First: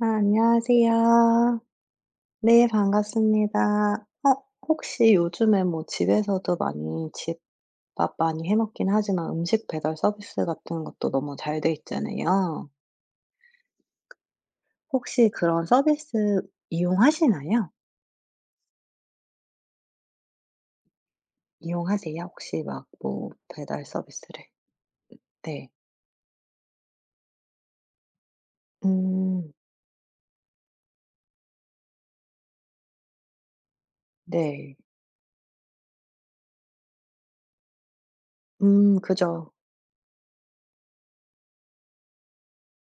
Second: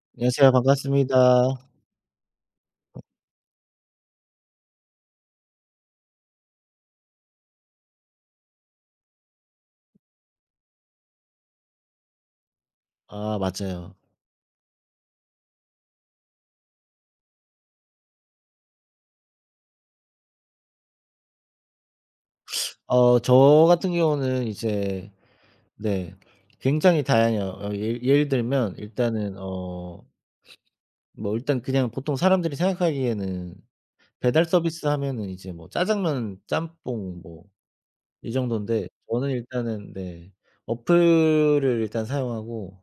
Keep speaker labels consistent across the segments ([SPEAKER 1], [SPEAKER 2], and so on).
[SPEAKER 1] 아
[SPEAKER 2] 안녕하세요 반갑습니다.
[SPEAKER 1] 안녕하세요. 네. 반갑습니다. 어 혹시 요즘에 뭐 집에서도 많이 집밥 많이 해 먹긴 하지만 음식 배달 서비스 같은 것도 너무 잘 돼 있잖아요.
[SPEAKER 2] 아 맞아요.
[SPEAKER 1] 혹시 그런 서비스 이용하시나요? 이용하세요, 혹시 막
[SPEAKER 2] 어
[SPEAKER 1] 뭐
[SPEAKER 2] 저
[SPEAKER 1] 배달
[SPEAKER 2] 같은
[SPEAKER 1] 서비스를?
[SPEAKER 2] 경우는 이제
[SPEAKER 1] 네.
[SPEAKER 2] 네. 굉장히 다양해요. 어 예 예를 들면 일단은
[SPEAKER 1] 음.
[SPEAKER 2] 어 뭐 일단 그냥 보통 사람들이 생각하기에는 배달
[SPEAKER 1] 네.
[SPEAKER 2] 서비스하면은 이제 뭐 짜장면 짬뽕 뭐 이 정돈데
[SPEAKER 1] 음
[SPEAKER 2] 저는
[SPEAKER 1] 그죠.
[SPEAKER 2] 일단은 네. 어플을 일단 사용하고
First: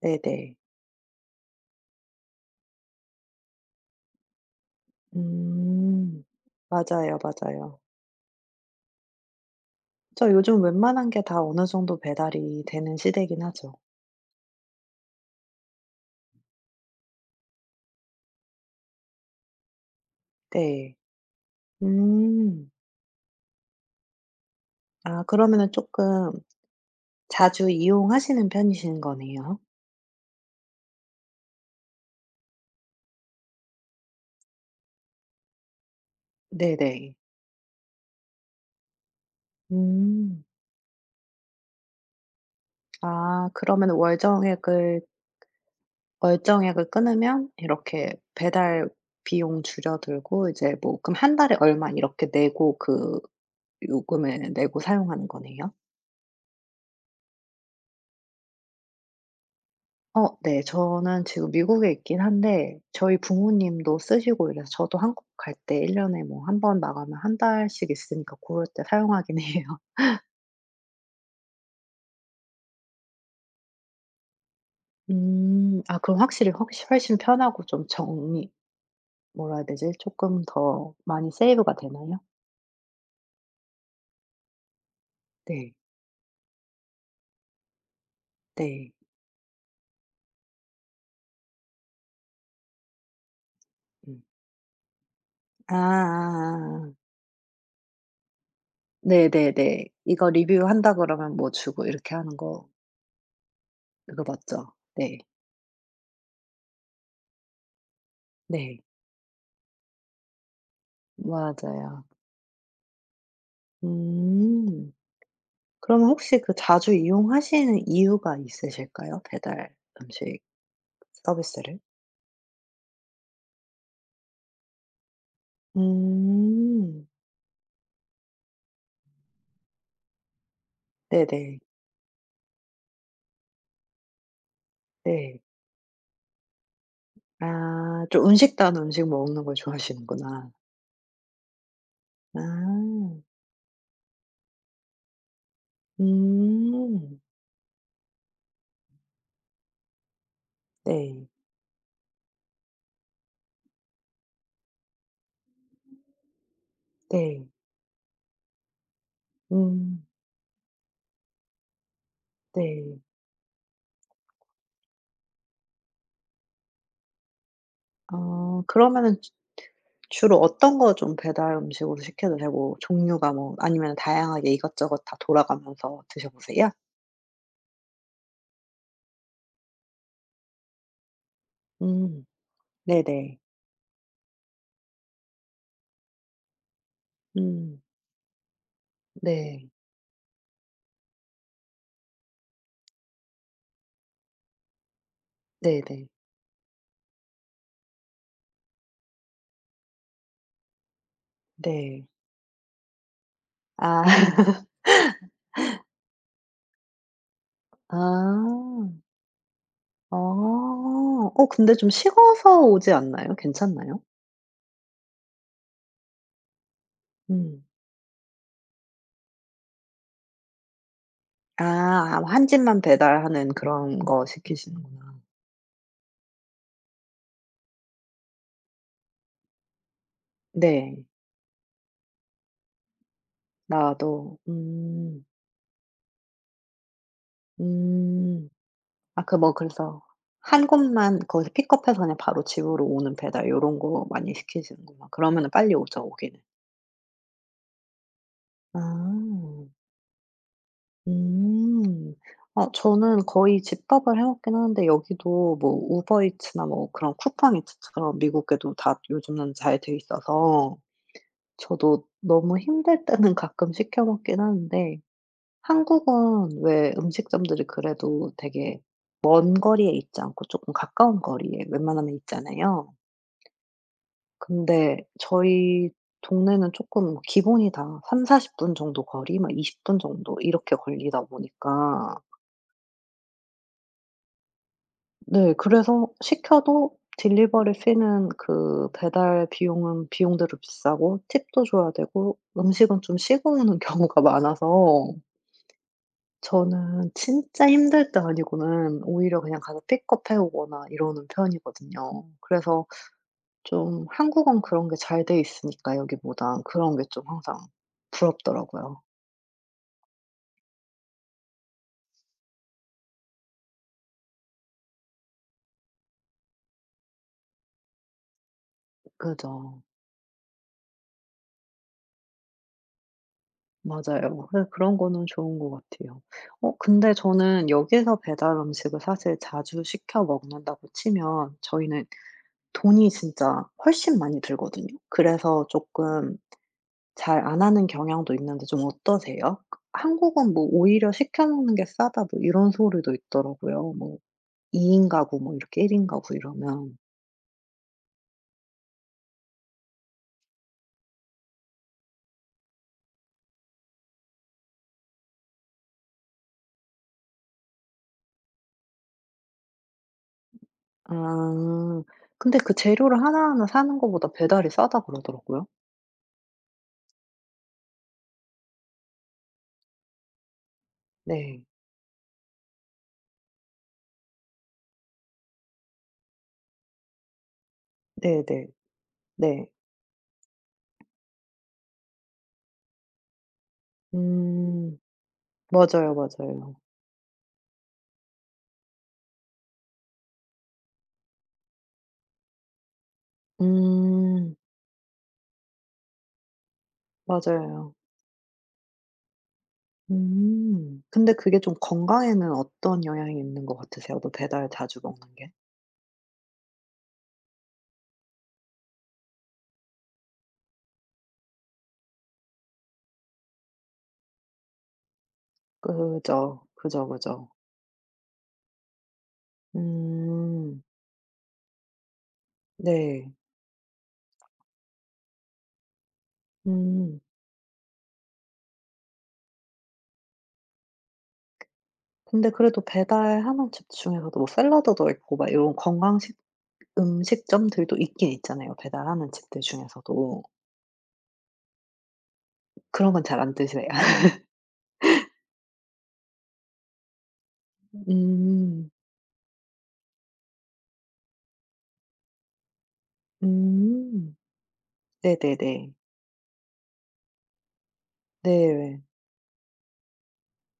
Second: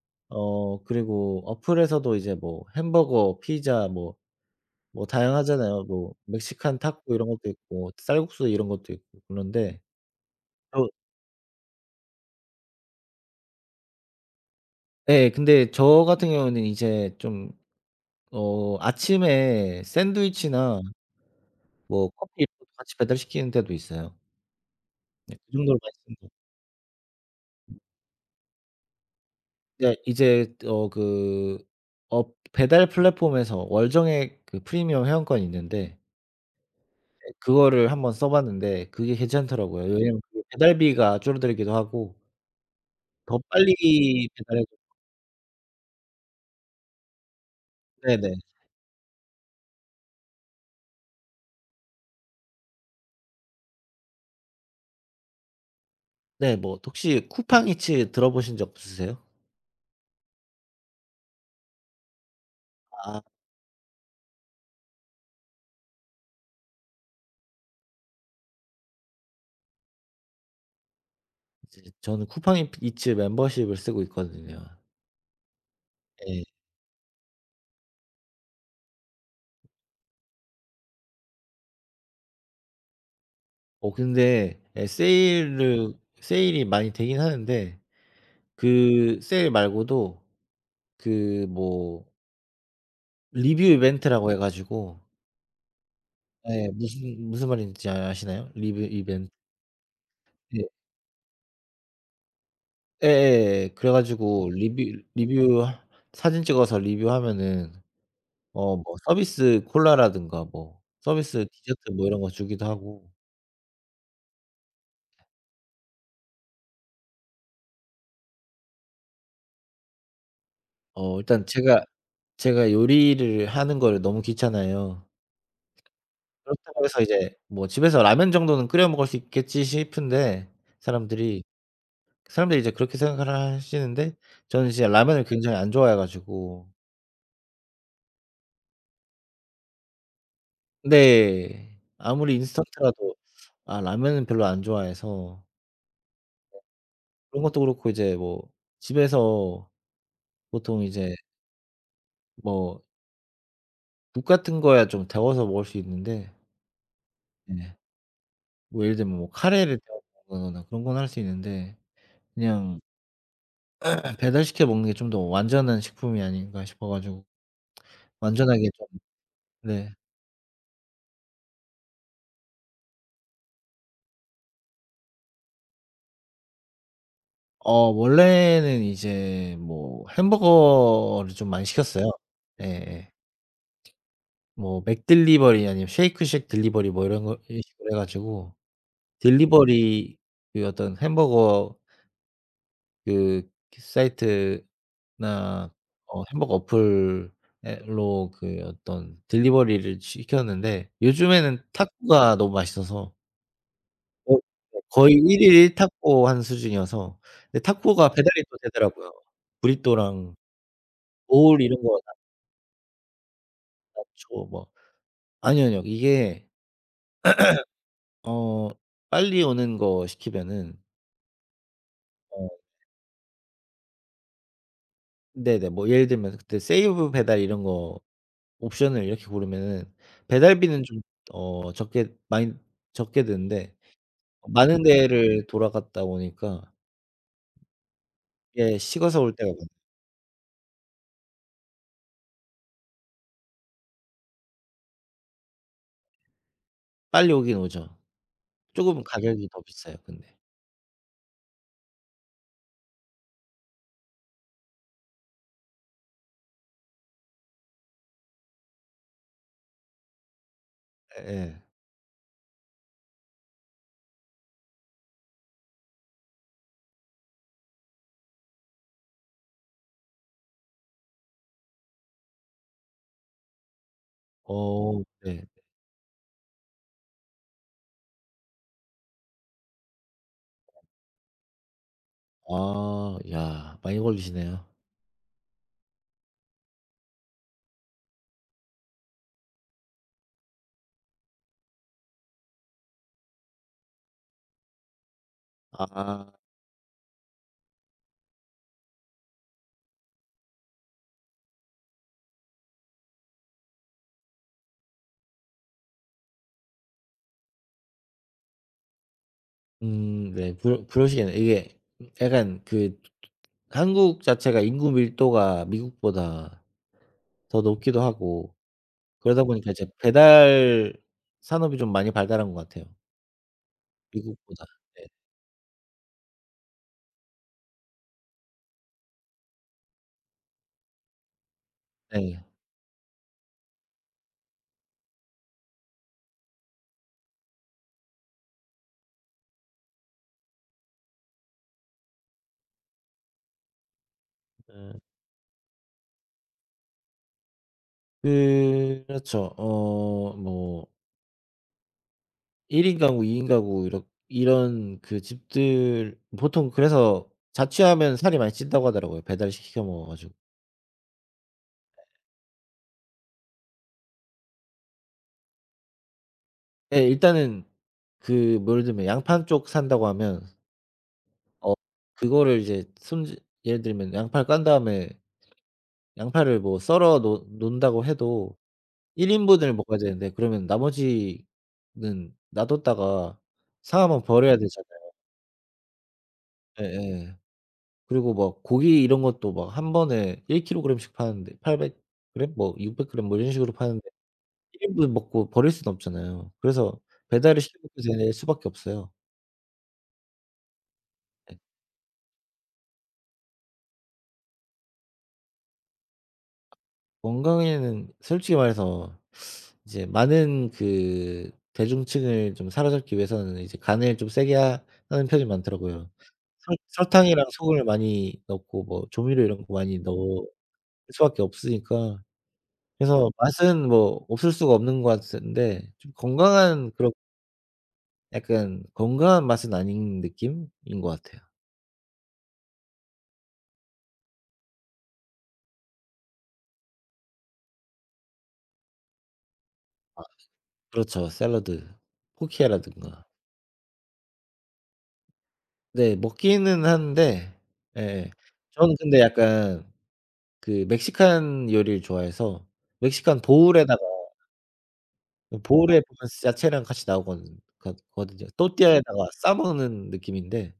[SPEAKER 1] 네네.
[SPEAKER 2] 어 그리고 어플에서도 이제 뭐 햄버거 피자 뭐 뭐 다양하잖아요. 뭐
[SPEAKER 1] 음
[SPEAKER 2] 멕시칸 타코
[SPEAKER 1] 맞아요,
[SPEAKER 2] 이런 것도
[SPEAKER 1] 맞아요.
[SPEAKER 2] 있고 쌀국수 이런 것도 있고 그런데
[SPEAKER 1] 그쵸. 요즘
[SPEAKER 2] 어.
[SPEAKER 1] 웬만한 게 다 어느 정도 배달이 되는 시대긴 하죠.
[SPEAKER 2] 예. 근데 저 같은 경우는 이제 좀 어 아침에 샌드위치나
[SPEAKER 1] 네.
[SPEAKER 2] 뭐 커피도
[SPEAKER 1] 음.
[SPEAKER 2] 같이 배달시키는 데도 있어요.
[SPEAKER 1] 아
[SPEAKER 2] 네. 그
[SPEAKER 1] 그러면은
[SPEAKER 2] 정도로 많이 씁니다.
[SPEAKER 1] 쪼끔 자주
[SPEAKER 2] 음.
[SPEAKER 1] 이용하시는 편이신 거네요.
[SPEAKER 2] 네. 이제 어 그 엎 배달 플랫폼에서 월 정액 그 프리미엄 회원권이 있는데
[SPEAKER 1] 네네.
[SPEAKER 2] 그거를 1 번 써 봤는데 그게 괜찮더라고요. 왜냐면 그
[SPEAKER 1] 음.
[SPEAKER 2] 배달비가 줄어들기도 하고 더
[SPEAKER 1] 아
[SPEAKER 2] 빨리
[SPEAKER 1] 그러면 월
[SPEAKER 2] 배달해 줘
[SPEAKER 1] 정액을 월 정액 을 끊으면 이렇게
[SPEAKER 2] 네네.
[SPEAKER 1] 배달 비용 줄어들고 이제 뭐 그럼 1 달에 얼마 이렇게 내고 그 요금을 내고 사용하는 거네요?
[SPEAKER 2] 네. 뭐 혹시 쿠팡 이츠 들어 보신 적 없으세요?
[SPEAKER 1] 어 네. 저는 지금 미국에 있긴 한데 저희
[SPEAKER 2] 아.
[SPEAKER 1] 부모님도 쓰시고 이래서 저도 한국 갈 때 1 년에 뭐 1 번 나가면 1 달씩 있으니까 고럴 때 사용하긴 해요.
[SPEAKER 2] 이제 저는 쿠팡 잇 이츠 멤버십을 쓰고 있거든요.
[SPEAKER 1] 음. 아 그럼
[SPEAKER 2] 예.
[SPEAKER 1] 확실히 헉시 훨씬 편하고 쫌 정리 뭐라 해야 되지? 쪼끔 더 많이 세이브가 되나요?
[SPEAKER 2] 어 근데 예
[SPEAKER 1] 네.
[SPEAKER 2] 세일을 세일이 많이 되긴 하는데
[SPEAKER 1] 네.
[SPEAKER 2] 그 세일 말고도 그 뭐 리뷰
[SPEAKER 1] 음.
[SPEAKER 2] 이벤트라고 해 가지고
[SPEAKER 1] 아 아
[SPEAKER 2] 예.
[SPEAKER 1] 아 아.
[SPEAKER 2] 무슨 무슨 말인지 아시나요? 리뷰
[SPEAKER 1] 네
[SPEAKER 2] 이벤
[SPEAKER 1] 네 네. "이거
[SPEAKER 2] 예.
[SPEAKER 1] 리뷰한다." 그러면 뭐 주고 이렇게 하는 거.
[SPEAKER 2] 예 예 예. 그래
[SPEAKER 1] 그거
[SPEAKER 2] 가지고
[SPEAKER 1] 맞죠?
[SPEAKER 2] 리뷰
[SPEAKER 1] 네.
[SPEAKER 2] 리뷰 사진 찍어서 리뷰하면은 어
[SPEAKER 1] 네.
[SPEAKER 2] 뭐 서비스 콜라라든가 뭐 서비스 디저트
[SPEAKER 1] 맞아요.
[SPEAKER 2] 뭐 이런 거 주기도 하고.
[SPEAKER 1] 음. 그러면 혹시 그 자주 이용하시는 이유가 있으실까요? 배달 음식
[SPEAKER 2] 어 일단
[SPEAKER 1] 서비스를?
[SPEAKER 2] 제가 제가 요리를 하는 거를 너무 귀찮아해요. 그렇다고 해서
[SPEAKER 1] 음.
[SPEAKER 2] 이제 '뭐 집에서 라면 정도는 끓여 먹을 수 있겠지.' 싶은데
[SPEAKER 1] 네
[SPEAKER 2] 사람들이.
[SPEAKER 1] 네.
[SPEAKER 2] 사람들이 이제 그렇게 생각을 하시는데 저는 이제 라면을
[SPEAKER 1] 네.
[SPEAKER 2] 굉장히 안 좋아해 가지고.
[SPEAKER 1] 아. 좀 음식다운 음식 먹는 걸 좋아하시는구나.
[SPEAKER 2] 네. 아무리 인스턴트라도
[SPEAKER 1] 아.
[SPEAKER 2] 아 라면은 별로 안 좋아해서. 어.
[SPEAKER 1] 음.
[SPEAKER 2] 그런 것도 그렇고 이제 뭐 집에서 보통 이제
[SPEAKER 1] 네.
[SPEAKER 2] 뭐 국 같은 거야 좀 데워서 먹을 수 있는데.
[SPEAKER 1] 네.
[SPEAKER 2] 네. 뭐 예를 들면 뭐 카레를
[SPEAKER 1] 음.
[SPEAKER 2] 데운다거나 그런 건 할 수 있는데 '그냥
[SPEAKER 1] 네.
[SPEAKER 2] 배달시켜 먹는 게 좀 더 완전한 식품이 아닌가?' 싶어 가지고
[SPEAKER 1] 아
[SPEAKER 2] 완전하게 좀
[SPEAKER 1] 그러면은 즈
[SPEAKER 2] 네.
[SPEAKER 1] 주로 어떤 거 좀 배달 음식으로 시켜 드세요? 뭐 종류가 뭐 아니면 다양하게 이것저것 다 돌아가면서 드셔 보세요?
[SPEAKER 2] 어 원래는 이제 뭐 햄버거를 좀 많이 시켰어요.
[SPEAKER 1] 음
[SPEAKER 2] 예
[SPEAKER 1] 네
[SPEAKER 2] 예.
[SPEAKER 1] 네.
[SPEAKER 2] 뭐 맥딜리버리 아니면 쉐이크쉑 딜리버리 뭐 이런 거 이런
[SPEAKER 1] 음.
[SPEAKER 2] 식으로 해 가지고
[SPEAKER 1] 네.
[SPEAKER 2] 딜리버리 그 어떤 햄버거 그, 그 사이트나
[SPEAKER 1] 네 네.
[SPEAKER 2] 어 햄버거 어플에 로 그 어떤 딜리버리를 시켰는데 요즘에는
[SPEAKER 1] 네.
[SPEAKER 2] 타코가 너무 맛있어서
[SPEAKER 1] 아.
[SPEAKER 2] 어 네. 거의 1 일 1 타코하는 수준이어서. 근데 타코가 배달이 또
[SPEAKER 1] 아.
[SPEAKER 2] 되더라고요. 브리또랑
[SPEAKER 1] 어. 어
[SPEAKER 2] 보울
[SPEAKER 1] 근데
[SPEAKER 2] 이런
[SPEAKER 1] 좀
[SPEAKER 2] 거 나
[SPEAKER 1] 식어서 오지 않나요? 괜찮나요?
[SPEAKER 2] 나초 뭐 아니요, 아니요. 이게
[SPEAKER 1] 음.
[SPEAKER 2] 어 빨리 오는 거 시키면은
[SPEAKER 1] 아 와 1
[SPEAKER 2] 어.
[SPEAKER 1] 집만 배달하는 그런 거 시키시는구나.
[SPEAKER 2] 네네. 뭐 예를 들면 그때 세이브 배달 이런 거 옵션을 이렇게 고르면은 배달비는 좀
[SPEAKER 1] 네.
[SPEAKER 2] 어 적게 많이 적게 드는데
[SPEAKER 1] 나도.
[SPEAKER 2] 어 많은
[SPEAKER 1] 음.
[SPEAKER 2] 데를 돌아갔다 오니까.
[SPEAKER 1] 음.
[SPEAKER 2] 예. 식어서
[SPEAKER 1] 아
[SPEAKER 2] 올
[SPEAKER 1] 그
[SPEAKER 2] 때가
[SPEAKER 1] 뭐
[SPEAKER 2] 많아
[SPEAKER 1] 그래서 1 곳만 거기서 픽업해서 그냥 바로 집으로 오는 배달 요런 거 많이 시키시는구나. 그러면은 빨리 오죠. 오기는.
[SPEAKER 2] 빨리 오긴 오죠. 쪼금 가격이 더
[SPEAKER 1] 아.
[SPEAKER 2] 비싸요. 근데.
[SPEAKER 1] 음. 어 저는 거의 집밥을 해 먹긴 하는데 여기도 뭐 우버 이츠나 뭐 그런 쿠팡 이츠처럼 미국에도 다 요즘은 잘돼 있어서
[SPEAKER 2] 예예.
[SPEAKER 1] 저도 너무 힘들 때는 가끔 시켜 먹긴 하는데 한국은 왜 음식점들이 그래도 되게 먼 거리에 있지 않고 쪼끔 가까운 거리에 웬만하면 있잖아요.
[SPEAKER 2] 어.
[SPEAKER 1] 근데
[SPEAKER 2] 네.
[SPEAKER 1] 저희 동네는 쪼끔 기본이 다 30-40 분 정도 거리 막 20 분 정도 이렇게 걸리다 보니까
[SPEAKER 2] 아. 야. 많이 걸리시네요.
[SPEAKER 1] 네. 그래서 시켜도 딜리버리 fee는 그 배달 비용은 비용대로 비싸고 팁도 줘야 되고 음식은 좀 식어 오는 경우가 많아서
[SPEAKER 2] 아.
[SPEAKER 1] 저는 진짜 힘들 때 아니고는 오히려 그냥 가서 픽업해 오거나 이러는 편이거든요. 그래서 쫌 한국은 그런 게 잘돼 있으니까 여기보다 그런 게 쫌 항상 부럽더라고요.
[SPEAKER 2] 음. 네. 그러 그러시겠네. 이게 음 약간 그 츠 츠 한국 자체가 인구 밀도가 미국보다 더 높기도 하고 그러다 보니까
[SPEAKER 1] 그죠.
[SPEAKER 2] 이제 배달 산업이 좀 많이 발달한 것 같아요
[SPEAKER 1] 맞아요.
[SPEAKER 2] 미국보다.
[SPEAKER 1] 그래서 그런
[SPEAKER 2] 네.
[SPEAKER 1] 거는 좋은 것 같아요. 어. 근데 저는 여기에서 배달 음식을 사실 자주 시켜 먹는다고 치면 저희는
[SPEAKER 2] 네.
[SPEAKER 1] 돈이 진짜 훨씬 많이 들거든요. 그래서 쪼끔 잘 안 하는 경향도 있는데 좀 어떠세요? '한국은 뭐 오히려 시켜 먹는 게 싸다.' 뭐 이런 소리도 있더라고요. 뭐 2
[SPEAKER 2] 예.
[SPEAKER 1] 인 가구 뭐 이렇게 1 인 가구 이러면.
[SPEAKER 2] 예. 그렇죠. 어 뭐 1 인 가구 2 인 가구 이렇 이런 그 집들 보통 그래서 자취하면 살이 많이 찐다고 하더라고요 배달 시 시켜 먹어 가지고.
[SPEAKER 1] 아.
[SPEAKER 2] 예.
[SPEAKER 1] 근데 "그 재료를 하나하나 사는 것보다 배달이 싸다." 그러더라고요.
[SPEAKER 2] 예. 일단은 그 뭐 예를 들면 양파 1 쪽 산다고 하면
[SPEAKER 1] 네.
[SPEAKER 2] 어 그거를 이제 손질 예를 들면 양파를 깐 다음에 양파를 뭐 썰어 놓 놓는다고
[SPEAKER 1] 네
[SPEAKER 2] 해도
[SPEAKER 1] 네.
[SPEAKER 2] 1
[SPEAKER 1] 네.
[SPEAKER 2] 인분을 먹어야 되는데 그러면 나머지는 놔뒀다가 상하면 버려야
[SPEAKER 1] 음.
[SPEAKER 2] 되잖아요.
[SPEAKER 1] 맞아요, 맞아요.
[SPEAKER 2] 예예. 그리고 막 고기 이런 것도 막 한 번에 1 킬로그램 씩 파는데 800 그램 뭐 600 그램 뭐 이런 식으로 파는데
[SPEAKER 1] 음.
[SPEAKER 2] 1 인분을 먹고 버릴 수는 없잖아요. 그래서 배달을 시켜
[SPEAKER 1] 맞아요.
[SPEAKER 2] 먹게 될 수밖에 없어요.
[SPEAKER 1] 음. 근데
[SPEAKER 2] 예.
[SPEAKER 1] 그게 좀 건강에는 어떤 영향이 있는 거 같으세요? 또 배달 자주 먹는 게?
[SPEAKER 2] 건강에는 솔직히 말해서 이제 많은 그 대중층을 좀 사로잡기 위해서는 이제 간을 좀 세게 하 하는 편이 많더라고요.
[SPEAKER 1] 그죠.
[SPEAKER 2] 설
[SPEAKER 1] 그죠,
[SPEAKER 2] 설탕이랑
[SPEAKER 1] 그죠.
[SPEAKER 2] 소금을 많이 넣고 뭐 조미료 이런 거 많이 넣을
[SPEAKER 1] 음.
[SPEAKER 2] 수밖에 없으니까. 그래서
[SPEAKER 1] 네.
[SPEAKER 2] 맛은 뭐 없을 수가 없는 것 같은데 좀 건강한 그런
[SPEAKER 1] 음.
[SPEAKER 2] 약간 건강한 맛은 아닌 느낌인 것 같아요.
[SPEAKER 1] 근데 그래도 배달하는 집 중에서도 뭐 샐러드도 있고 막 이런 건강식 음식점들도 있긴 있잖아요. 배달하는 집들
[SPEAKER 2] 아
[SPEAKER 1] 중에서도.
[SPEAKER 2] 그렇죠. 샐러드,
[SPEAKER 1] 그런 건
[SPEAKER 2] 쿠키라든가.
[SPEAKER 1] 잘 안 드세
[SPEAKER 2] 네. 먹기는 하는데 예예.
[SPEAKER 1] 음.
[SPEAKER 2] 저는 근데 약간 그 멕시칸 요리를 좋아해서 멕시칸 보울에다가
[SPEAKER 1] 음. 네 네
[SPEAKER 2] 그
[SPEAKER 1] 네.
[SPEAKER 2] 보울에 보면 쓰 야채랑 같이 나오거는 거드 거든요.
[SPEAKER 1] 네.
[SPEAKER 2] 또띠아에다가 싸 먹는 느낌인데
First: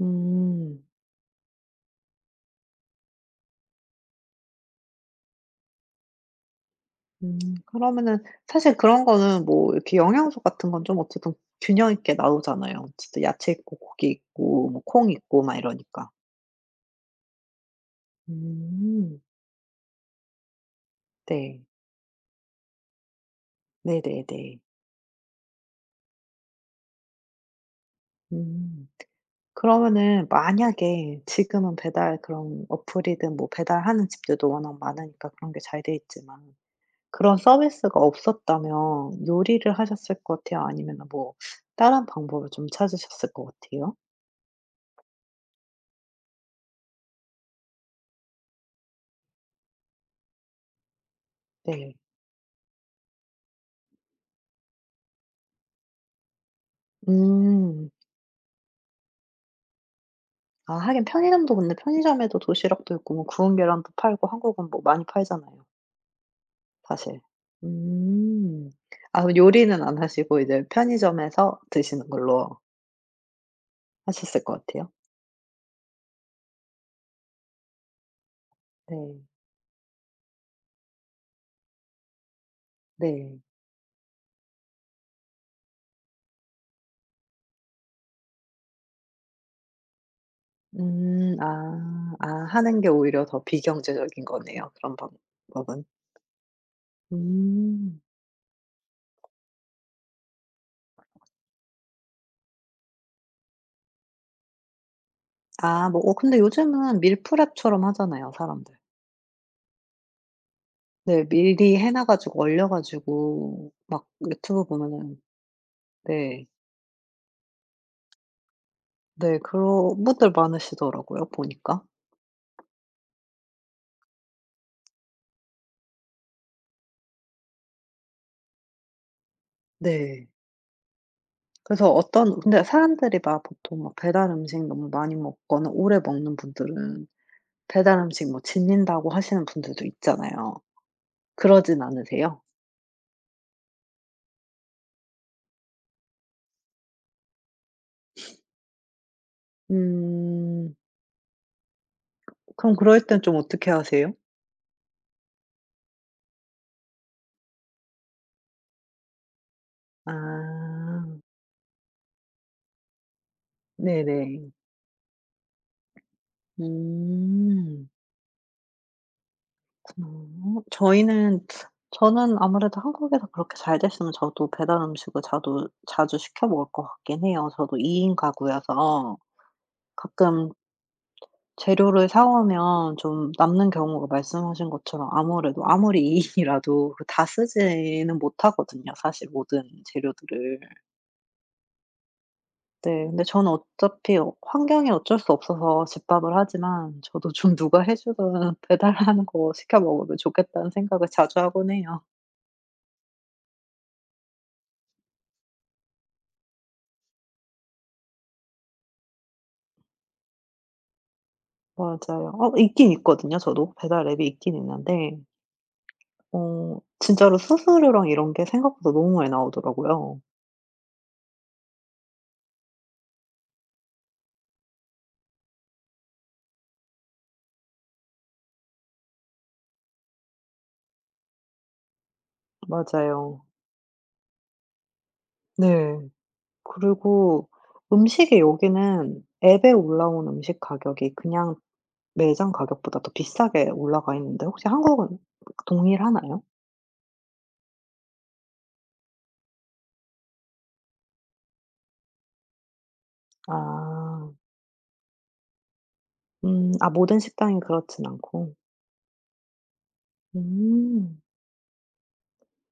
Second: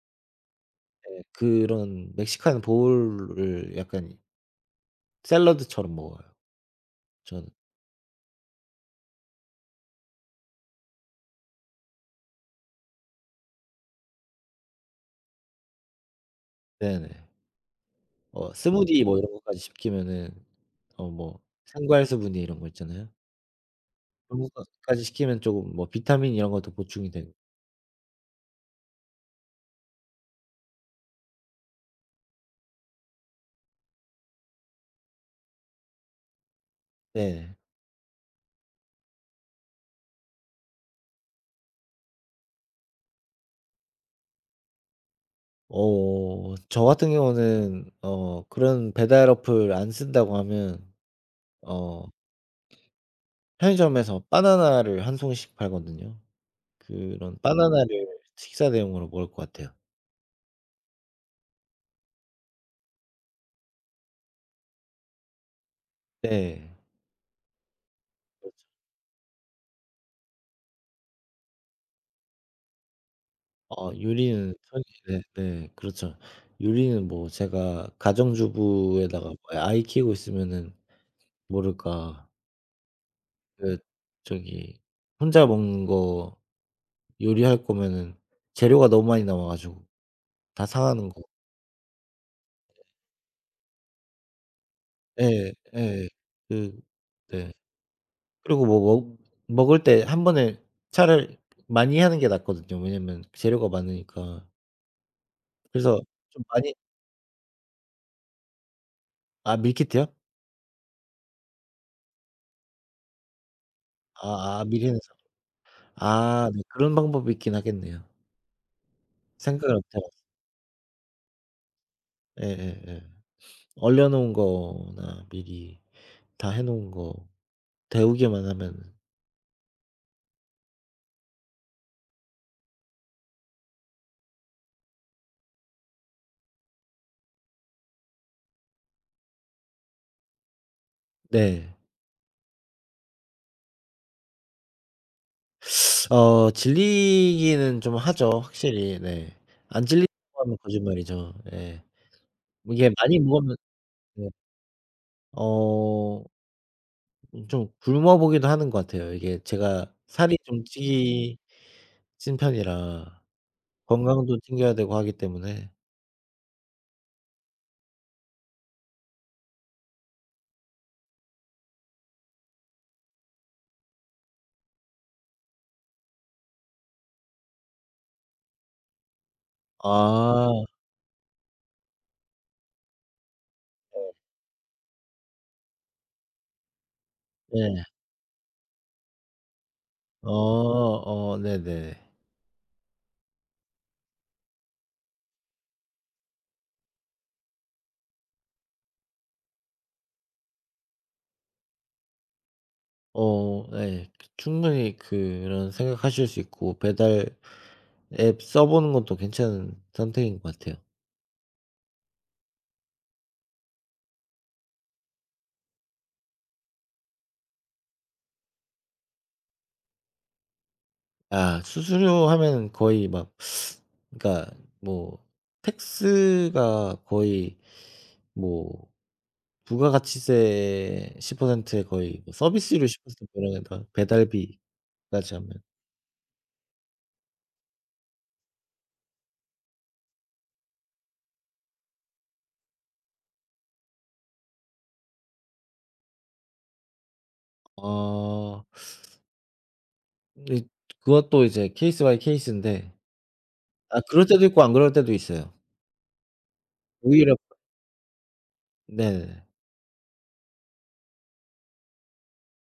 [SPEAKER 1] 음.
[SPEAKER 2] 예 그런 멕시칸 보울을 약간 샐러드처럼 먹어요
[SPEAKER 1] 음
[SPEAKER 2] 저는.
[SPEAKER 1] 그러면은 사실 그런 거는 뭐 이렇게 영양소 같은 건 좀 어쨌든 균형 있게 나오잖아요. 어쨌든 야채 있고 고기 있고 뭐 콩 있고 막 이러니까.
[SPEAKER 2] 네 네. 어 스무디 뭐
[SPEAKER 1] 음.
[SPEAKER 2] 이런 거까지 시키면은 어 뭐
[SPEAKER 1] 네.
[SPEAKER 2] 생과일 스무디 이런 거 있잖아요.
[SPEAKER 1] 네 네
[SPEAKER 2] 그런
[SPEAKER 1] 네.
[SPEAKER 2] 것까 까지 시키면 쪼금 뭐 비타민 이런 것도 보충이 되고
[SPEAKER 1] 음 그러면은 만약에 지금은 배달 그런 어플이든 뭐 배달하는 집들도 워낙 많으니까 그런 게 잘돼 있지만 그런
[SPEAKER 2] 네.
[SPEAKER 1] 서비스가 없었다면 요리를 하셨을 것 같아요 아니면은 뭐 다른 방법을 좀 찾으셨을 것 같아요?
[SPEAKER 2] 어. 저 같은 경우는 어 그런 배달 어플 안 쓴다고 하면
[SPEAKER 1] 네.
[SPEAKER 2] 어 편의점에서 바나나를 1 송이씩 팔거든요. 그런
[SPEAKER 1] 음.
[SPEAKER 2] 바나나를 식사 대용으로 먹을 것 같아요.
[SPEAKER 1] 아 하긴 편의점도 근데 편의점에도 도시락도 있고 뭐 구운 계란도 팔고 한국은 뭐 많이 팔잖아요
[SPEAKER 2] 네.
[SPEAKER 1] 사실.
[SPEAKER 2] 그렇죠.
[SPEAKER 1] 음. 아 그 요리는 안 하시고 이제 편의점에서 드시는 걸로
[SPEAKER 2] 어
[SPEAKER 1] 하셨을 것
[SPEAKER 2] 요리는 서기
[SPEAKER 1] 같아요?
[SPEAKER 2] 네네. 그렇죠. 요리는 뭐 제가
[SPEAKER 1] 네.
[SPEAKER 2] 가정주부에다가 뭐 아이 키우고 있으면은 모를까
[SPEAKER 1] 네.
[SPEAKER 2] 그 저기 혼자 먹는 거 요리할 거면은 재료가 너무 많이 나와 가지고 다 상하는 거.
[SPEAKER 1] 음. 아. 아. 하는
[SPEAKER 2] 네.
[SPEAKER 1] 게 오히려 더 비경제적인 거네요 그런
[SPEAKER 2] 예.
[SPEAKER 1] 방법은.
[SPEAKER 2] 예. 그 네.
[SPEAKER 1] 음.
[SPEAKER 2] 그리고 뭐 먹 먹을 때 1 번에 차라리 많이 하는 게 낫거든요. 왜냐면 재료가 많으니까.
[SPEAKER 1] 아. 뭐
[SPEAKER 2] 그래서
[SPEAKER 1] 어 근데
[SPEAKER 2] 좀 많이
[SPEAKER 1] 요즘은 밀프렙처럼 하잖아요, 사람들.
[SPEAKER 2] 아, 밀키트요?
[SPEAKER 1] 네, 미리 해 놔 가지고, 얼려 가지고 막
[SPEAKER 2] 아
[SPEAKER 1] 유튜브
[SPEAKER 2] 아, 미리 해서.
[SPEAKER 1] 보면은. 네.
[SPEAKER 2] 아, 네, 그런 방법이 있긴 하겠네요.
[SPEAKER 1] 네,
[SPEAKER 2] 생각을 못 해
[SPEAKER 1] 그런
[SPEAKER 2] 봤어.
[SPEAKER 1] 분들 많으시더라고요, 보니까.
[SPEAKER 2] 예예예. 얼려 놓은 거나 미리 다 해 놓은 거 데우기만 하면은
[SPEAKER 1] 네. 그래서 어떤 근데 사람들이 막 보통 배달음식 너무 많이 먹거나 오래 먹는 분들은 배달음식 뭐 질린다고 하시는 분들도 있잖아요.
[SPEAKER 2] 네.
[SPEAKER 1] 그러진 않으세요?
[SPEAKER 2] 어. 질리기는 좀 하죠, 확실히. 네. 안 질린다고 하면
[SPEAKER 1] 음.
[SPEAKER 2] 거짓말이죠. 예.
[SPEAKER 1] 그럼
[SPEAKER 2] 이게
[SPEAKER 1] 그럴
[SPEAKER 2] 많이
[SPEAKER 1] 땐 좀
[SPEAKER 2] 먹으면
[SPEAKER 1] 어떻게 하세요?
[SPEAKER 2] 네. 어. 음 좀 굶어 보기도 하는 것 같아요. 이게 제가 살이 좀
[SPEAKER 1] 아.
[SPEAKER 2] 찌 찐 편이라 건강도
[SPEAKER 1] 네네.
[SPEAKER 2] 챙겨야 되고 하기 때문에
[SPEAKER 1] 음. 그렇구나. 어 저희는 저는 아무래도 한국에서 그렇게 잘 됐으면 저도 배달 음식을 자두 자주 시켜 먹을 것 같긴 해요. 저도 2 인 가구여서 가끔
[SPEAKER 2] 아.
[SPEAKER 1] ...재료를 사오면 좀 남는 경우가
[SPEAKER 2] 네.
[SPEAKER 1] 말씀하신 것처럼 아무래도 아무리 2인이라도 그 다
[SPEAKER 2] 네.
[SPEAKER 1] 쓰지는 못하거든요 사실 모든
[SPEAKER 2] 어
[SPEAKER 1] 재료들을.
[SPEAKER 2] 어. 네네.
[SPEAKER 1] 네. 근데 저는 어차피 어 환경이 어쩔 수 없어서 집밥을 하지만 저도 좀 누가 해 주거나 배달하는 거 시켜 먹으면 좋겠다는 생각을 자주 하곤 해요.
[SPEAKER 2] 어 예. 그 충분히 그런 생각하실 수 있고 배달 앱 써 보는 것도 괜찮은 선택인 것 같아요.
[SPEAKER 1] 맞아요. 어 그 있긴 있거든요 저도. 배달 앱이 있긴 있는데 어 진짜로 수수료랑 이런 게 생각보다 너무 많이 나오더라고요.
[SPEAKER 2] 아 수수료 하면은 거의 막 그러니까 뭐 tax가 거의 뭐 부가가치세 10% 에 거의 뭐 서비스료 10%
[SPEAKER 1] 맞아요.
[SPEAKER 2] 그러면 다, 배달비까지 하면.
[SPEAKER 1] 네. 그리고 음식이 여기는 앱에 올라온 음식 가격이 그냥 매장 가격보다 더 비싸게 올라가 있는데 혹시 한국은 동일하나요?
[SPEAKER 2] 아. 근데 그것도 이제 케이스 바이 케이슨데. 아, 그럴
[SPEAKER 1] 아.
[SPEAKER 2] 때도 있고 안 그럴 때도 있어요.
[SPEAKER 1] 음. 아 모든
[SPEAKER 2] 오히려
[SPEAKER 1] 식당이 그렇진 않고.
[SPEAKER 2] 네.
[SPEAKER 1] 음.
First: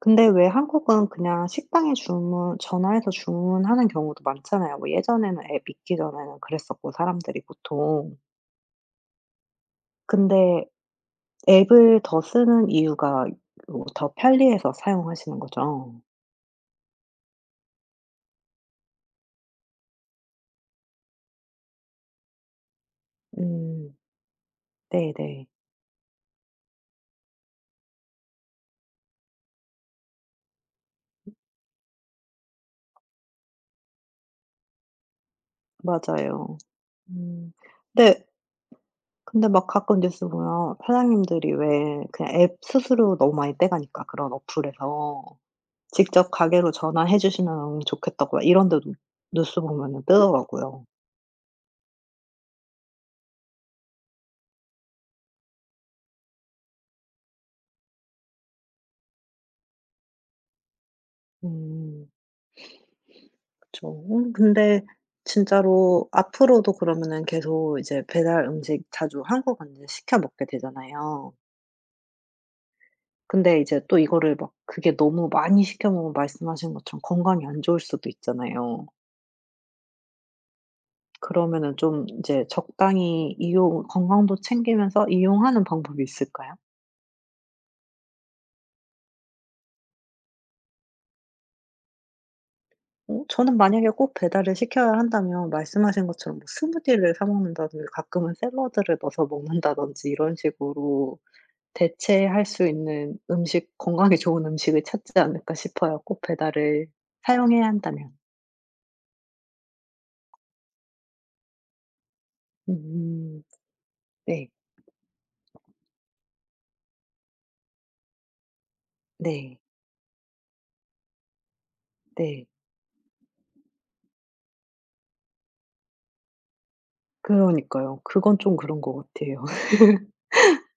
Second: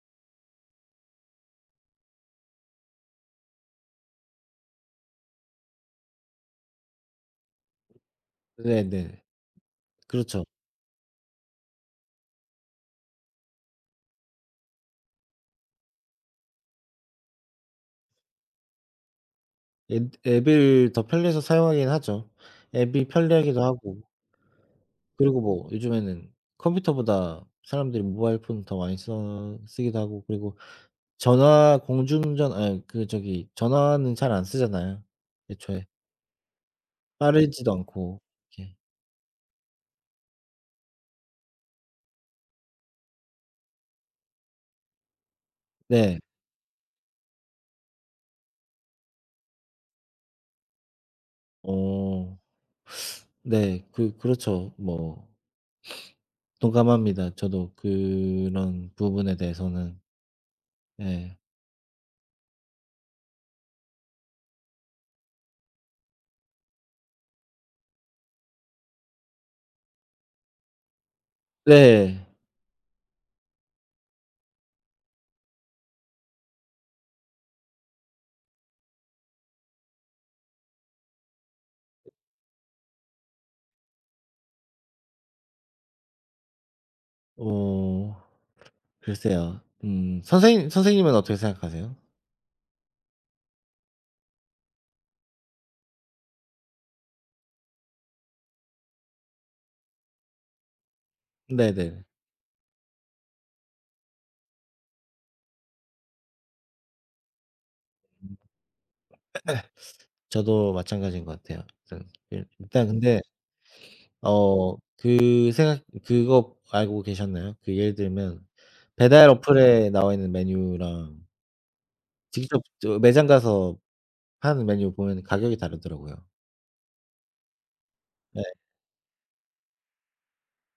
[SPEAKER 1] 근데 왜 한국은 그냥 식당에 주문 전화해서 주문하는 경우도 많잖아요. 뭐 예전에는 앱 있기 전에는 그랬었고 사람들이 보통.
[SPEAKER 2] 네네. 그렇죠.
[SPEAKER 1] 근데 앱을 더 쓰는 이유가 어 더 편리해서 사용하시는 거죠?
[SPEAKER 2] 앤드 앱을 더 편리해서 사용하긴 하죠. 앱이 편리하기도
[SPEAKER 1] 음.
[SPEAKER 2] 하고. 그리고
[SPEAKER 1] 네네.
[SPEAKER 2] 뭐 요즘에는 컴퓨터보다 사람들이 모바일 폰을 더 많이 써 쓰기도 하고 그리고
[SPEAKER 1] 음.
[SPEAKER 2] 전화, 공중전 아이 그 저기 전화는 잘 안 쓰잖아요. 애초에.
[SPEAKER 1] 맞아요. 음
[SPEAKER 2] 빠르지도
[SPEAKER 1] 네.
[SPEAKER 2] 않고
[SPEAKER 1] 읍.
[SPEAKER 2] 그게.
[SPEAKER 1] 근데 막 가끔 뉴스 보면 아 사장님들이 왜 그냥 앱 수수료 너무 많이 떼가니까 그런 어플에서.
[SPEAKER 2] 네.
[SPEAKER 1] 직접 가게로 전화해 주시면 좋겠다고 아 이런 데도 뉴스 보면은 뜨더라고요.
[SPEAKER 2] 어. 네, 그 그렇죠. 뭐 동감합니다 저도 그런 부분에 대해서는. 네.
[SPEAKER 1] 음. 그쵸. 음 근데 진짜로 앞으로도 그러면은 계속 이제 배달 음식 자주 한동안은 시켜 먹게 되잖아요.
[SPEAKER 2] 네.
[SPEAKER 1] 근데 이제 또 이거를 막 그게 너무 많이 시켜 먹으면 말씀하신 것처럼 건강이 안 좋을 수도 있잖아요. 그러면은 좀 이제 적당히 이용 건강도 챙기면서 이용하는 방법이 있을까요?
[SPEAKER 2] 어, 글쎄요. 음. 선생님 선생님은 어떻게 생각하세요?
[SPEAKER 1] 어 저는 만약에 꼭 배달을 시켜야 한다면 말씀하신 것처럼 뭐 스무디를 사 먹는다든지 가끔은 샐러드를 넣어서 먹는다든지 이런 식으로
[SPEAKER 2] 네네.
[SPEAKER 1] 대체할 수 있는 음식, 건강에 좋은 음식을 찾지 않을까 싶어요, 꼭 배달을 사용해야 한다면.
[SPEAKER 2] 저도 마찬가지인 것 같아요. [unintelligible] 일단 근데
[SPEAKER 1] 음. 네.
[SPEAKER 2] 어 그 생각 그거 알고 계셨나요? 그 예를 들면 배달
[SPEAKER 1] 네.
[SPEAKER 2] 어플에 나와있는 메뉴랑
[SPEAKER 1] 네.
[SPEAKER 2] 직접 저 매장 가서 파는 메뉴 보면은 가격이 다르더라고요.
[SPEAKER 1] 그러니까요. 그건
[SPEAKER 2] 네.
[SPEAKER 1] 좀 그런 거 같아요.